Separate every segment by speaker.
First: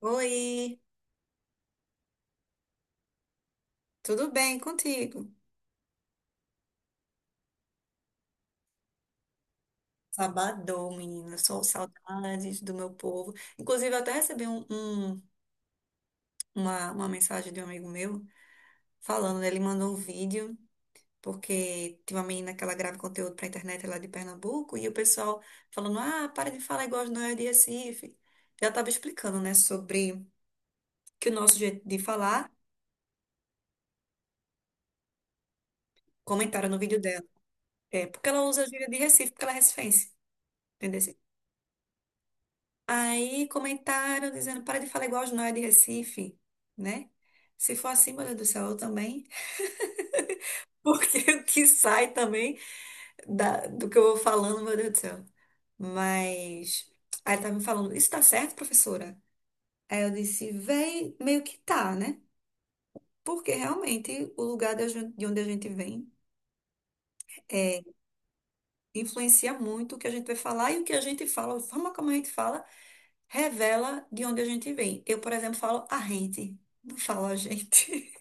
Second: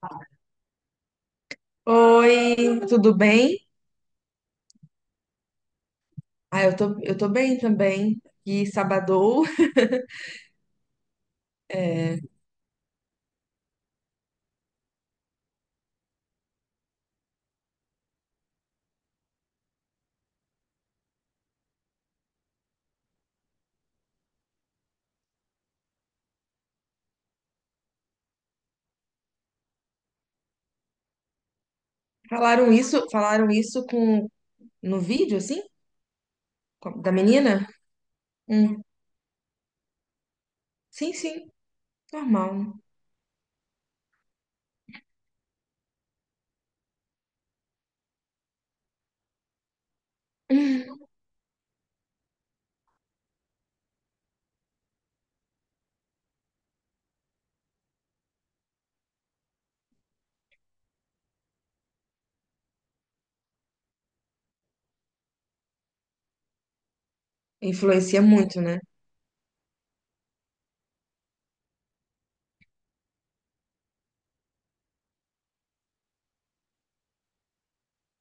Speaker 1: Oi,
Speaker 2: Oi, tudo bem?
Speaker 1: tudo bem contigo?
Speaker 2: Eu tô bem também. E sabadou.
Speaker 1: Sabadão, menina. Sou
Speaker 2: É,
Speaker 1: saudades do meu povo. Inclusive, eu até recebi uma mensagem de um amigo meu falando, né? Ele mandou um vídeo, porque tem uma menina que ela grava conteúdo pra internet lá de Pernambuco, e o pessoal falando: ah, para de falar igual as noias de Recife. Já tava explicando, né, sobre que o nosso jeito de falar,
Speaker 2: falaram isso com no vídeo, assim?
Speaker 1: comentaram no vídeo
Speaker 2: Da
Speaker 1: dela.
Speaker 2: menina?
Speaker 1: É porque ela usa a
Speaker 2: Hum.
Speaker 1: gíria de Recife, porque ela é recifense. Entendeu?
Speaker 2: Sim, sim, normal.
Speaker 1: Aí comentaram dizendo, para de falar igual os nóia de Recife, né? Se for assim, meu Deus do céu, eu também. Porque o que sai também do que eu vou falando, meu Deus do céu. Mas aí ela tava me falando, isso tá certo, professora? Aí eu disse, véi, meio que tá, né? Porque realmente o lugar de onde a gente vem é,
Speaker 2: Influencia muito, né?
Speaker 1: influencia muito o que a gente vai falar e o que a gente fala, a forma como a gente fala, revela de onde a gente vem. Eu, por exemplo, falo a gente, não falo a gente.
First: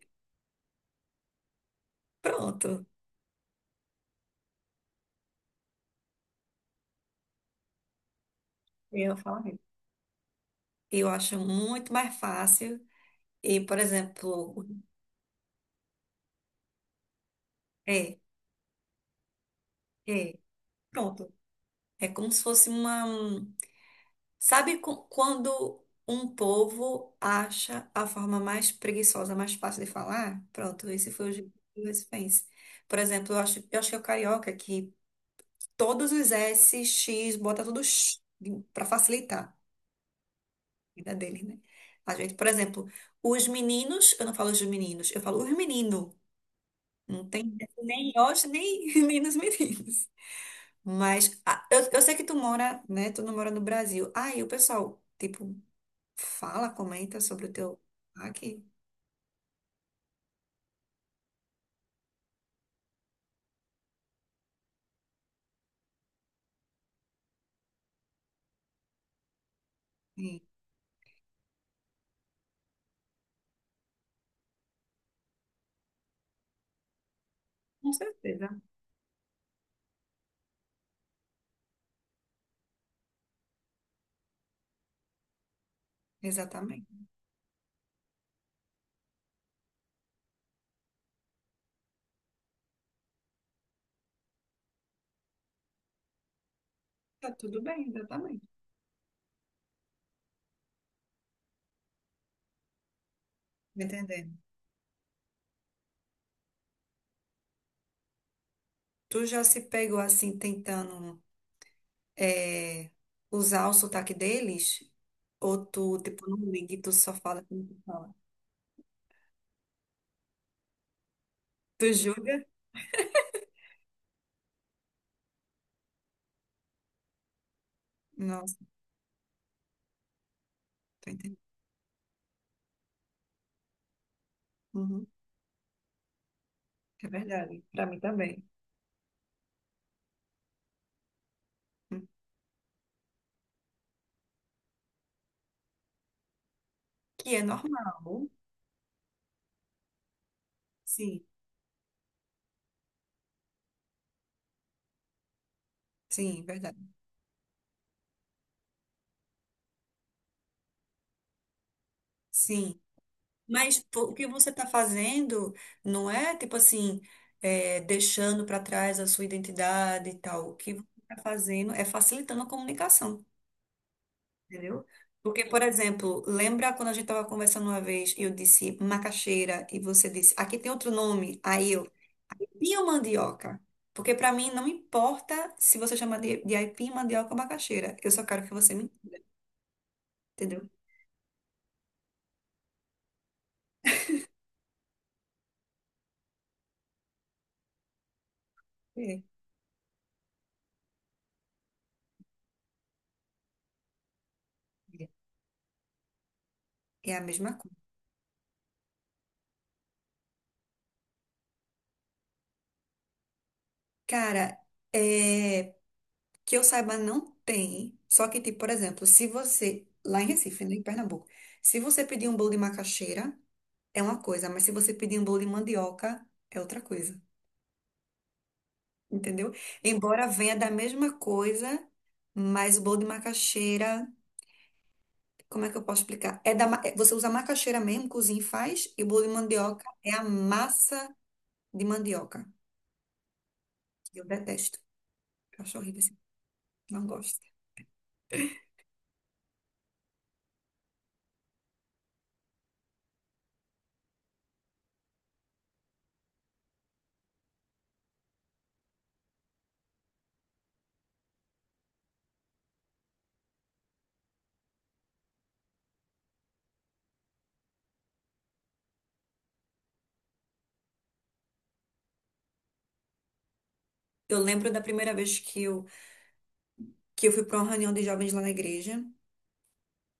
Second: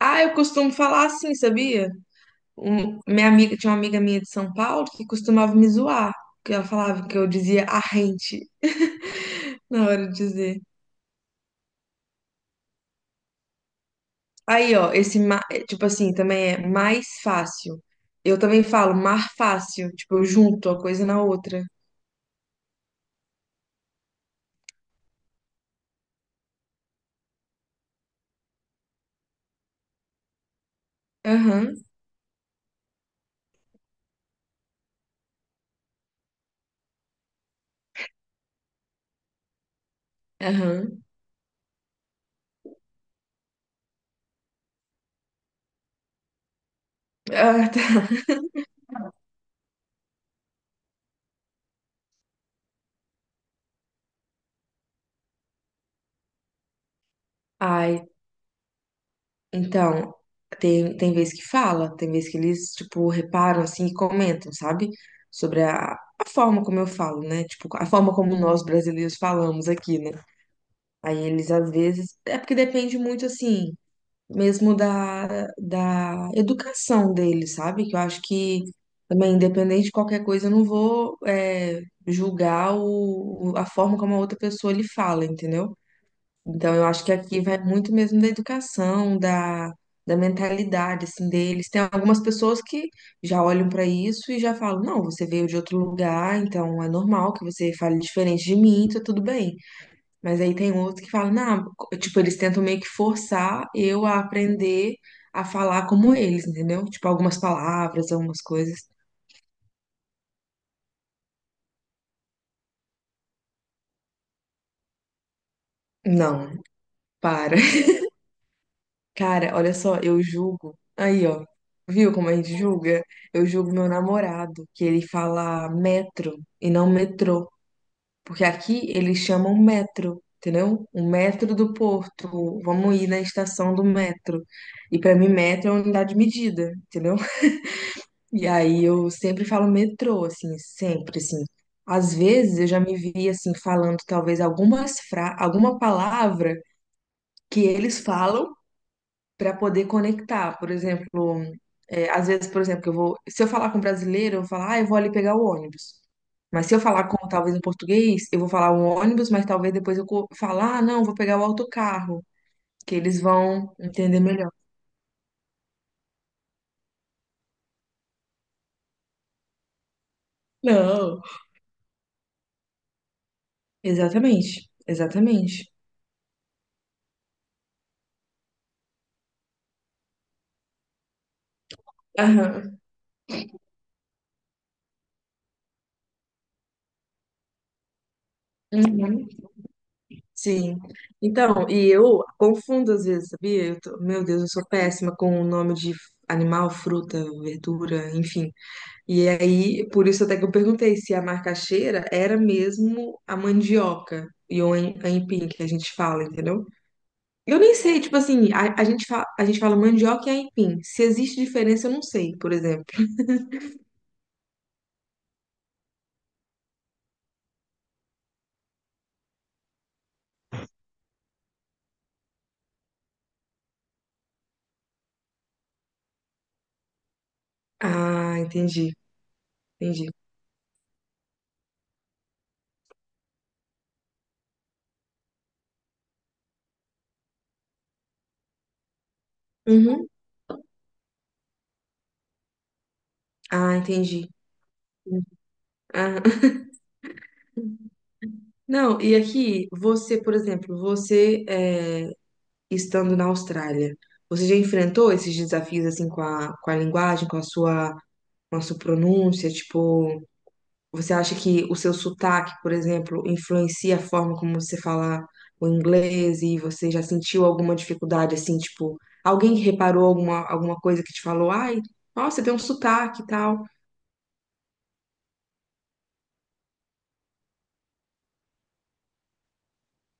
Speaker 2: Ah, eu costumo falar assim, sabia?
Speaker 1: Pronto,
Speaker 2: Tinha uma amiga minha de São Paulo que costumava me zoar, que ela falava que eu dizia a gente
Speaker 1: eu falo isso.
Speaker 2: na hora de dizer.
Speaker 1: Eu acho muito mais fácil. E, por exemplo,
Speaker 2: Aí, ó, esse, tipo assim, também é mais fácil.
Speaker 1: é,
Speaker 2: Eu também falo mar fácil, tipo, eu
Speaker 1: é,
Speaker 2: junto a coisa na
Speaker 1: pronto.
Speaker 2: outra.
Speaker 1: É como se fosse uma. Quando um povo acha a forma mais preguiçosa, mais fácil de falar? Pronto, esse foi o jeito
Speaker 2: Aham,
Speaker 1: que o Recife. Por exemplo, eu acho que é o carioca que todos os S, X, bota tudo para facilitar a
Speaker 2: aham.
Speaker 1: vida dele, né? A gente, por exemplo, os meninos, eu não falo os meninos, eu falo os meninos. Não tem
Speaker 2: Ah,
Speaker 1: ingresso
Speaker 2: tá.
Speaker 1: nem em hoje, nem, nem nos meninos. Mas ah, eu sei que tu mora, né? Tu não mora no Brasil. Aí o pessoal, tipo, fala, comenta sobre o teu
Speaker 2: Ai,
Speaker 1: aqui.
Speaker 2: então, tem vez que fala, tem vez que eles, tipo, reparam, assim, e comentam, sabe? Sobre a forma como eu falo, né? Tipo, a forma como nós brasileiros falamos aqui, né?
Speaker 1: Sim,
Speaker 2: Aí eles, às vezes, é porque depende muito, assim, mesmo da educação dele, sabe?
Speaker 1: com
Speaker 2: Que eu acho
Speaker 1: certeza.
Speaker 2: que também, independente de qualquer coisa, eu não vou julgar a forma como a outra pessoa lhe fala, entendeu? Então, eu
Speaker 1: Exatamente.
Speaker 2: acho que aqui vai muito mesmo da educação, da mentalidade, assim, deles. Tem algumas pessoas que já olham para isso e já falam: não, você veio de outro lugar, então é
Speaker 1: Tá
Speaker 2: normal que
Speaker 1: tudo
Speaker 2: você
Speaker 1: bem,
Speaker 2: fale
Speaker 1: exatamente.
Speaker 2: diferente de mim, tá tudo bem. Mas aí tem outros que falam: não, tipo, eles tentam meio que forçar
Speaker 1: Me
Speaker 2: eu a
Speaker 1: entendendo.
Speaker 2: aprender a falar como eles, entendeu? Tipo, algumas palavras, algumas coisas.
Speaker 1: Tu já se pegou assim, tentando eh, usar o sotaque deles? Ou tu, tipo, não
Speaker 2: Não,
Speaker 1: liga e tu só fala
Speaker 2: para.
Speaker 1: como tu fala?
Speaker 2: Cara, olha só, eu julgo. Aí, ó.
Speaker 1: Tu
Speaker 2: Viu como a
Speaker 1: julga?
Speaker 2: gente julga? Eu julgo meu namorado, que ele fala metro e não metrô. Porque
Speaker 1: Nossa,
Speaker 2: aqui eles chamam metro, entendeu? O
Speaker 1: tô entendendo.
Speaker 2: metro do Porto. Vamos ir na estação do metro. E
Speaker 1: Uhum,
Speaker 2: pra mim, metro é uma unidade de medida,
Speaker 1: é
Speaker 2: entendeu?
Speaker 1: verdade. Pra mim também.
Speaker 2: E aí eu sempre falo metrô, assim, sempre, assim.
Speaker 1: Hum.
Speaker 2: Às vezes eu já me vi, assim, falando talvez alguma palavra
Speaker 1: Que é
Speaker 2: que eles
Speaker 1: normal.
Speaker 2: falam para poder conectar. Por
Speaker 1: Sim,
Speaker 2: exemplo, é, às vezes, por exemplo, se eu falar com um brasileiro, eu vou falar: ah, eu vou ali pegar o ônibus.
Speaker 1: sim,
Speaker 2: Mas se
Speaker 1: verdade.
Speaker 2: eu falar com talvez um português, eu vou falar o ônibus, mas talvez depois falar: ah, não, vou pegar o autocarro,
Speaker 1: Sim.
Speaker 2: que eles vão
Speaker 1: Mas pô, o
Speaker 2: entender
Speaker 1: que você
Speaker 2: melhor.
Speaker 1: está fazendo não é, tipo assim, é, deixando para trás a sua identidade e tal. O que você está
Speaker 2: Não.
Speaker 1: fazendo é facilitando a comunicação,
Speaker 2: Exatamente,
Speaker 1: entendeu? Porque, por
Speaker 2: exatamente.
Speaker 1: exemplo, lembra quando a gente estava conversando uma vez e eu disse macaxeira e você disse, aqui tem outro nome, aí eu, aipim
Speaker 2: Aham.
Speaker 1: ou mandioca? Porque para mim não importa se você chama de aipim, mandioca ou macaxeira. Eu só quero que você me entenda,
Speaker 2: Uhum.
Speaker 1: entendeu?
Speaker 2: Sim. Então, e eu confundo às vezes, sabia? Meu Deus, eu sou péssima com o nome de animal, fruta, verdura, enfim.
Speaker 1: É,
Speaker 2: E aí, por isso até que eu perguntei se a macaxeira era mesmo a mandioca e o
Speaker 1: é,
Speaker 2: aipim que a gente fala, entendeu?
Speaker 1: é a mesma
Speaker 2: Eu nem
Speaker 1: coisa.
Speaker 2: sei, tipo assim, a gente fala, a gente fala mandioca e aipim. Se existe diferença, eu não sei, por exemplo.
Speaker 1: Cara, é, que eu saiba, não tem. Só que, tipo, por exemplo, se você, lá em Recife, né, em Pernambuco, se você pedir um bolo de macaxeira, é uma coisa, mas se você pedir um bolo de mandioca, é outra coisa,
Speaker 2: Ah, entendi,
Speaker 1: entendeu?
Speaker 2: entendi.
Speaker 1: Embora venha da mesma coisa, mas o bolo de macaxeira, como é que eu posso explicar? Você usa a macaxeira mesmo, cozinha e faz, e o bolo de mandioca
Speaker 2: Uhum.
Speaker 1: é a massa de mandioca.
Speaker 2: Ah,
Speaker 1: Eu
Speaker 2: entendi.
Speaker 1: detesto.
Speaker 2: Hum.
Speaker 1: Eu acho horrível,
Speaker 2: Ah.
Speaker 1: assim, não gosto.
Speaker 2: Não, e aqui, você, por exemplo, estando na Austrália? Você já enfrentou esses desafios assim com com a linguagem, com a com a sua pronúncia? Tipo, você acha que o seu sotaque, por exemplo, influencia a forma como você fala o inglês, e você já sentiu alguma dificuldade assim, tipo, alguém reparou alguma coisa, que te falou: ai, nossa, você tem um sotaque e tal.
Speaker 1: Eu lembro da primeira vez que eu fui para uma reunião de jovens lá na igreja.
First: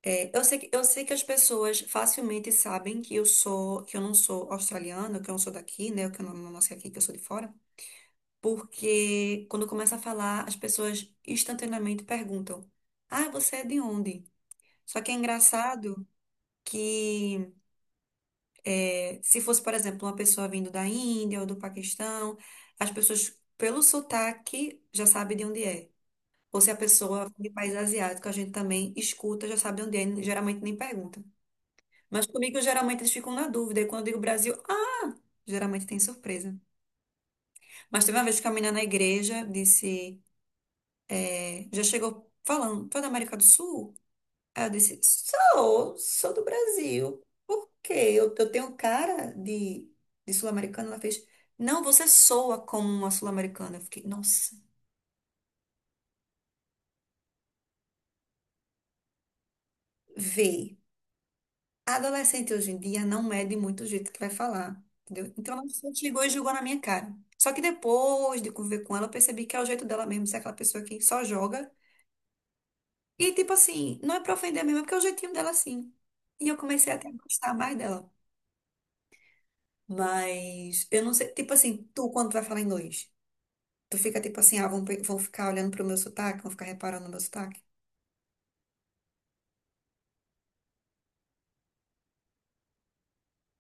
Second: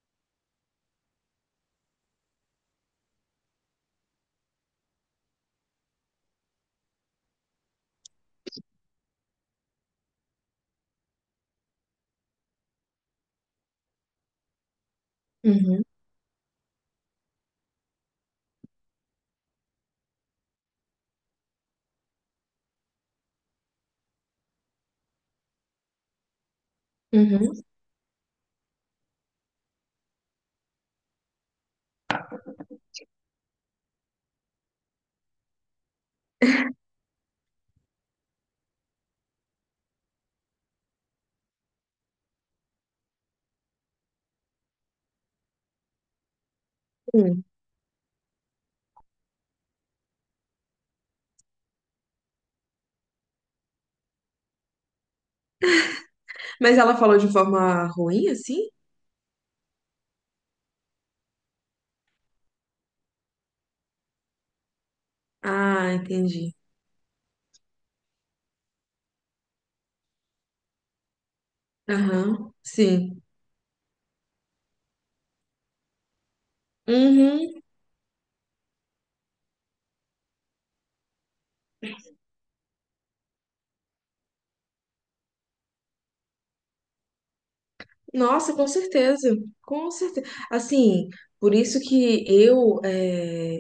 Speaker 1: É, eu sei que as pessoas facilmente sabem que eu sou, que eu não sou australiana, que eu não sou daqui, né? Que eu não, não nasci aqui, que eu sou de fora. Porque quando começa a falar, as pessoas instantaneamente perguntam: ah, você é de onde? Só que é
Speaker 2: Uhum,
Speaker 1: engraçado que é, se fosse, por exemplo, uma pessoa vindo da Índia ou do Paquistão, as pessoas, pelo sotaque, já sabem de onde é. Ou se a pessoa é de
Speaker 2: uhum.
Speaker 1: país asiático, a gente também escuta, já sabe onde é, geralmente nem pergunta. Mas comigo, geralmente, eles ficam na dúvida. E quando eu digo Brasil, ah, geralmente tem surpresa. Mas teve uma vez que a menina na igreja disse, é, já chegou falando, foi da América do Sul? Aí eu disse, sou, sou do Brasil.
Speaker 2: Hum.
Speaker 1: Por quê? Eu, tenho cara de sul-americana? Ela fez, não, você soa como uma sul-americana. Eu fiquei, nossa,
Speaker 2: Mas ela falou de forma ruim, assim?
Speaker 1: vê. A adolescente hoje em dia não mede muito o jeito que vai falar, entendeu? Então ela só
Speaker 2: Ah,
Speaker 1: chegou e jogou
Speaker 2: entendi.
Speaker 1: na minha cara. Só que depois de conviver com ela, eu percebi que é o jeito dela mesmo, ser aquela pessoa que só joga.
Speaker 2: Aham, sim.
Speaker 1: E tipo assim, não é pra ofender mesmo, é porque é o jeitinho dela assim. E eu comecei até a gostar
Speaker 2: Uhum.
Speaker 1: mais dela. Mas eu não sei, tipo assim, tu quando tu vai falar inglês, tu fica tipo assim, ah, vão ficar olhando pro meu sotaque, vão ficar reparando no meu sotaque.
Speaker 2: Nossa, com certeza, com certeza. Assim, por isso que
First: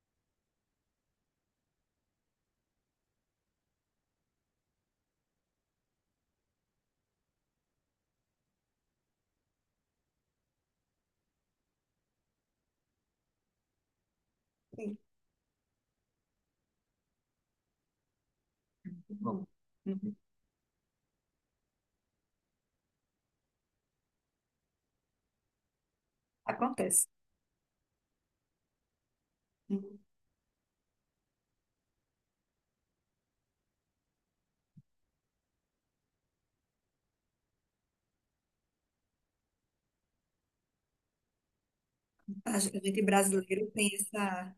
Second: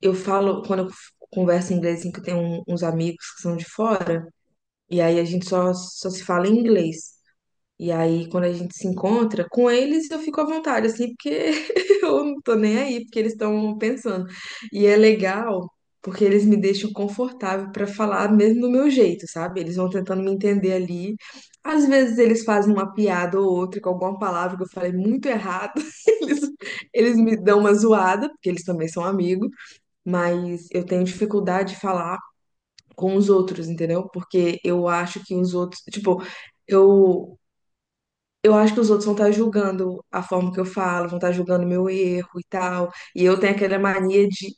Speaker 2: eu falo, quando eu converso em inglês, assim, que eu tenho uns amigos que são de fora, e aí a gente só se fala em inglês. E aí, quando a gente se encontra com eles, eu fico à vontade, assim, porque eu não tô nem aí, porque eles estão pensando. E é
Speaker 1: Sim.
Speaker 2: legal, porque eles me deixam confortável para falar mesmo do meu jeito,
Speaker 1: Bom,
Speaker 2: sabe? Eles vão
Speaker 1: uhum.
Speaker 2: tentando me entender ali. Às vezes eles fazem uma piada ou outra com alguma palavra que eu falei muito errado. Eles,
Speaker 1: Acontece.
Speaker 2: eles me dão uma zoada, porque eles também são amigos,
Speaker 1: Uhum.
Speaker 2: mas eu tenho dificuldade de falar com os outros, entendeu? Porque eu acho que os outros, tipo, eu eu acho que os outros vão estar julgando a forma que eu falo, vão estar julgando meu erro e
Speaker 1: A
Speaker 2: tal.
Speaker 1: gente
Speaker 2: E eu tenho
Speaker 1: brasileiro
Speaker 2: aquela mania de.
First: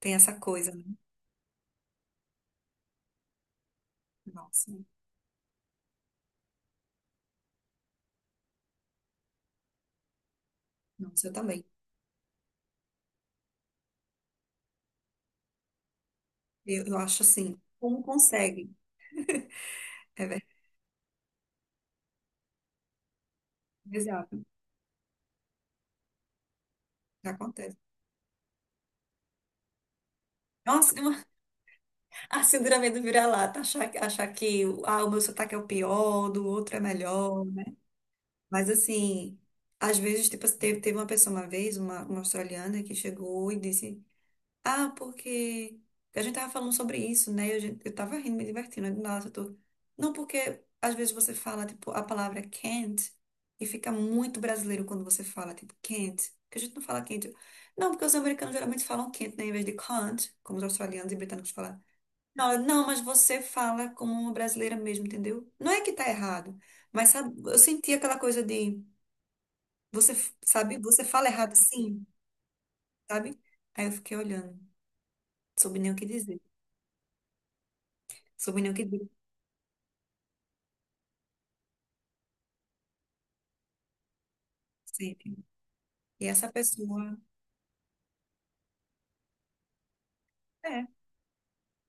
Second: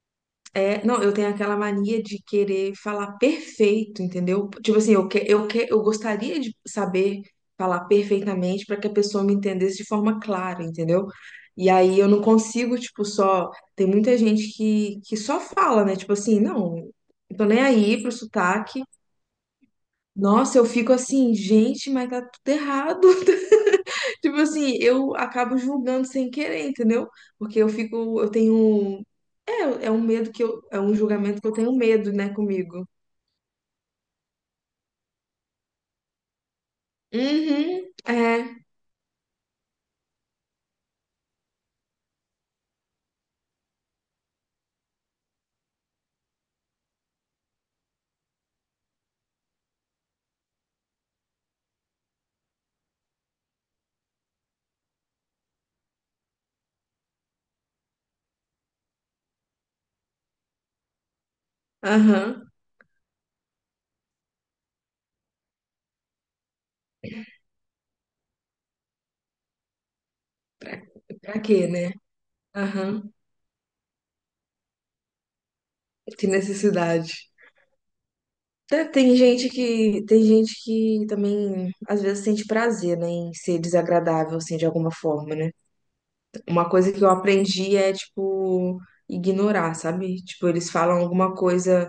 Speaker 1: tem essa coisa, né?
Speaker 2: É, não, eu tenho aquela mania de querer falar perfeito, entendeu?
Speaker 1: Nossa.
Speaker 2: Tipo assim, eu gostaria de saber falar perfeitamente para que a pessoa me entendesse de forma clara, entendeu?
Speaker 1: Nossa, eu também.
Speaker 2: E aí eu não consigo, tipo, só. Tem muita gente que só fala, né? Tipo assim, não,
Speaker 1: Eu acho
Speaker 2: não tô
Speaker 1: assim,
Speaker 2: nem
Speaker 1: como
Speaker 2: aí pro
Speaker 1: consegue?
Speaker 2: sotaque.
Speaker 1: É
Speaker 2: Nossa,
Speaker 1: verdade.
Speaker 2: eu fico assim, gente, mas tá tudo errado. Tipo
Speaker 1: Exato.
Speaker 2: assim, eu acabo julgando sem querer, entendeu? Porque eu
Speaker 1: Acontece.
Speaker 2: fico, eu tenho. É, é um medo que eu. É um
Speaker 1: Nossa, é uma,
Speaker 2: julgamento que eu tenho medo, né,
Speaker 1: a
Speaker 2: comigo.
Speaker 1: síndrome do vira-lata, achar, achar que ah, o meu sotaque é o pior, do outro é melhor, né?
Speaker 2: Uhum, é,
Speaker 1: Mas assim, às vezes, tipo, teve uma pessoa uma vez, uma australiana, que chegou e disse. Ah, porque a gente tava falando sobre isso, né? Eu, eu tava rindo, me divertindo. Aí do eu tô... Não, porque às vezes você fala, tipo, a palavra can't e fica muito brasileiro quando você fala, tipo, can't. Porque a gente não fala can't. Não, porque os americanos geralmente falam can't, né? Em vez de can't, como os australianos e britânicos falam.
Speaker 2: aham.
Speaker 1: Não, não, mas você fala como uma brasileira mesmo, entendeu? Não é que tá errado, mas sabe, eu senti aquela coisa de você, sabe,
Speaker 2: Pra,
Speaker 1: você fala
Speaker 2: pra
Speaker 1: errado
Speaker 2: quê, né?
Speaker 1: sim,
Speaker 2: Aham,
Speaker 1: sabe? Aí eu fiquei olhando, não soube nem o que
Speaker 2: que
Speaker 1: dizer.
Speaker 2: necessidade.
Speaker 1: Sobrenome que
Speaker 2: Tá.
Speaker 1: dura
Speaker 2: Tem gente tem gente que também, às vezes, sente prazer, né, em ser desagradável, assim, de alguma forma,
Speaker 1: sempre.
Speaker 2: né?
Speaker 1: E essa
Speaker 2: Uma coisa que eu
Speaker 1: pessoa,
Speaker 2: aprendi é, tipo, ignorar, sabe? Tipo, eles
Speaker 1: é,
Speaker 2: falam alguma coisa:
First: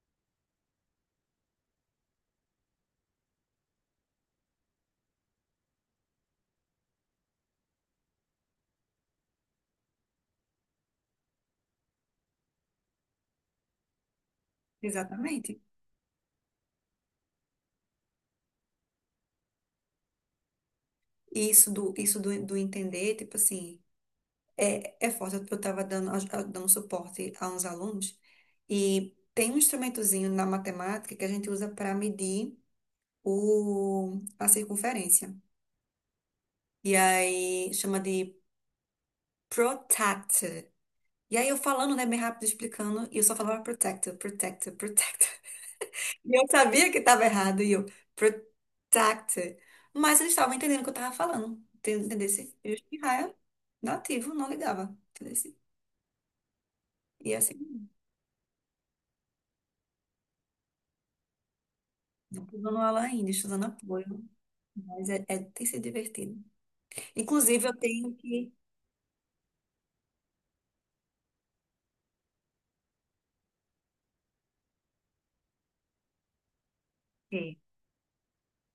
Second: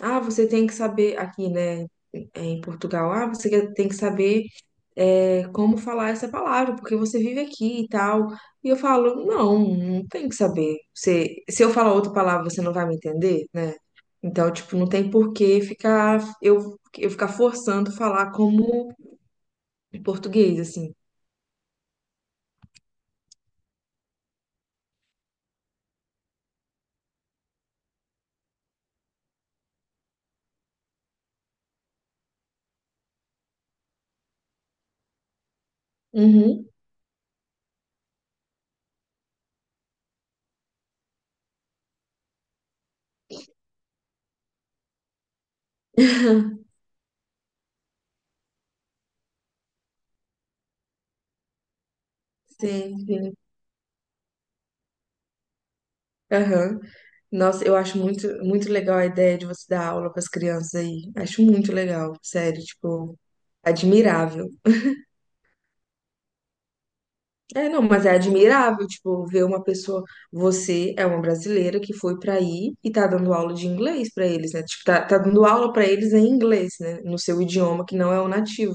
Speaker 2: ah, você tem que saber, aqui, né? É, em Portugal, ah, tem que saber é como falar essa palavra, porque você vive aqui e tal. E eu falo: não, não tem que saber. Você, se eu falar outra palavra, você não vai me entender, né? Então, tipo, não tem por
Speaker 1: exatamente.
Speaker 2: que ficar eu ficar forçando falar como português, assim.
Speaker 1: E isso do entender, tipo assim, é, é forte. Eu estava dando, dando suporte a uns alunos e tem um instrumentozinho na matemática que a gente usa para medir o, a circunferência.
Speaker 2: Uhum.
Speaker 1: E aí chama de protractor. E aí eu falando, né, bem rápido, explicando, e eu só falava protector, protector, protector. E eu sabia que estava errado, e eu, protected. Mas eles estavam entendendo o que eu estava falando. Entendesse? E o
Speaker 2: Sim, sim.
Speaker 1: nativo, não ligava. Entendesse?
Speaker 2: Aham.
Speaker 1: E
Speaker 2: Nossa, eu
Speaker 1: assim,
Speaker 2: acho muito, muito legal a ideia de você dar aula para as crianças aí. Acho muito legal,
Speaker 1: não estou
Speaker 2: sério,
Speaker 1: dando aula
Speaker 2: tipo,
Speaker 1: ainda, estou dando apoio.
Speaker 2: admirável.
Speaker 1: Mas é, tem sido divertido. Inclusive,
Speaker 2: É,
Speaker 1: eu
Speaker 2: não, mas é
Speaker 1: tenho que.
Speaker 2: admirável, tipo, ver uma pessoa. Você é uma brasileira que foi pra aí e tá dando aula de inglês pra eles, né? Tipo, tá dando aula pra eles em inglês, né? No seu
Speaker 1: É,
Speaker 2: idioma que não é o nativo.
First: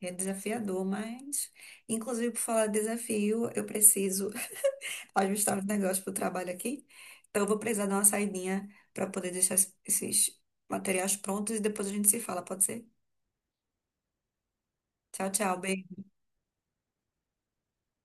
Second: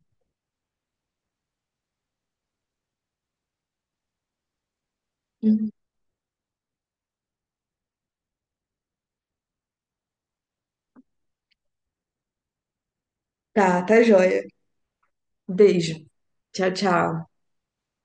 Speaker 1: é desafiador, mas. Inclusive, por falar de desafio, eu preciso ajustar os
Speaker 2: Uhum.
Speaker 1: negócios para o trabalho aqui. Então, eu vou precisar dar uma saidinha para poder deixar esses materiais prontos e depois a gente se fala, pode ser?
Speaker 2: Tá, tá joia.
Speaker 1: Tchau, tchau. Beijo.
Speaker 2: Beijo. Tchau, tchau.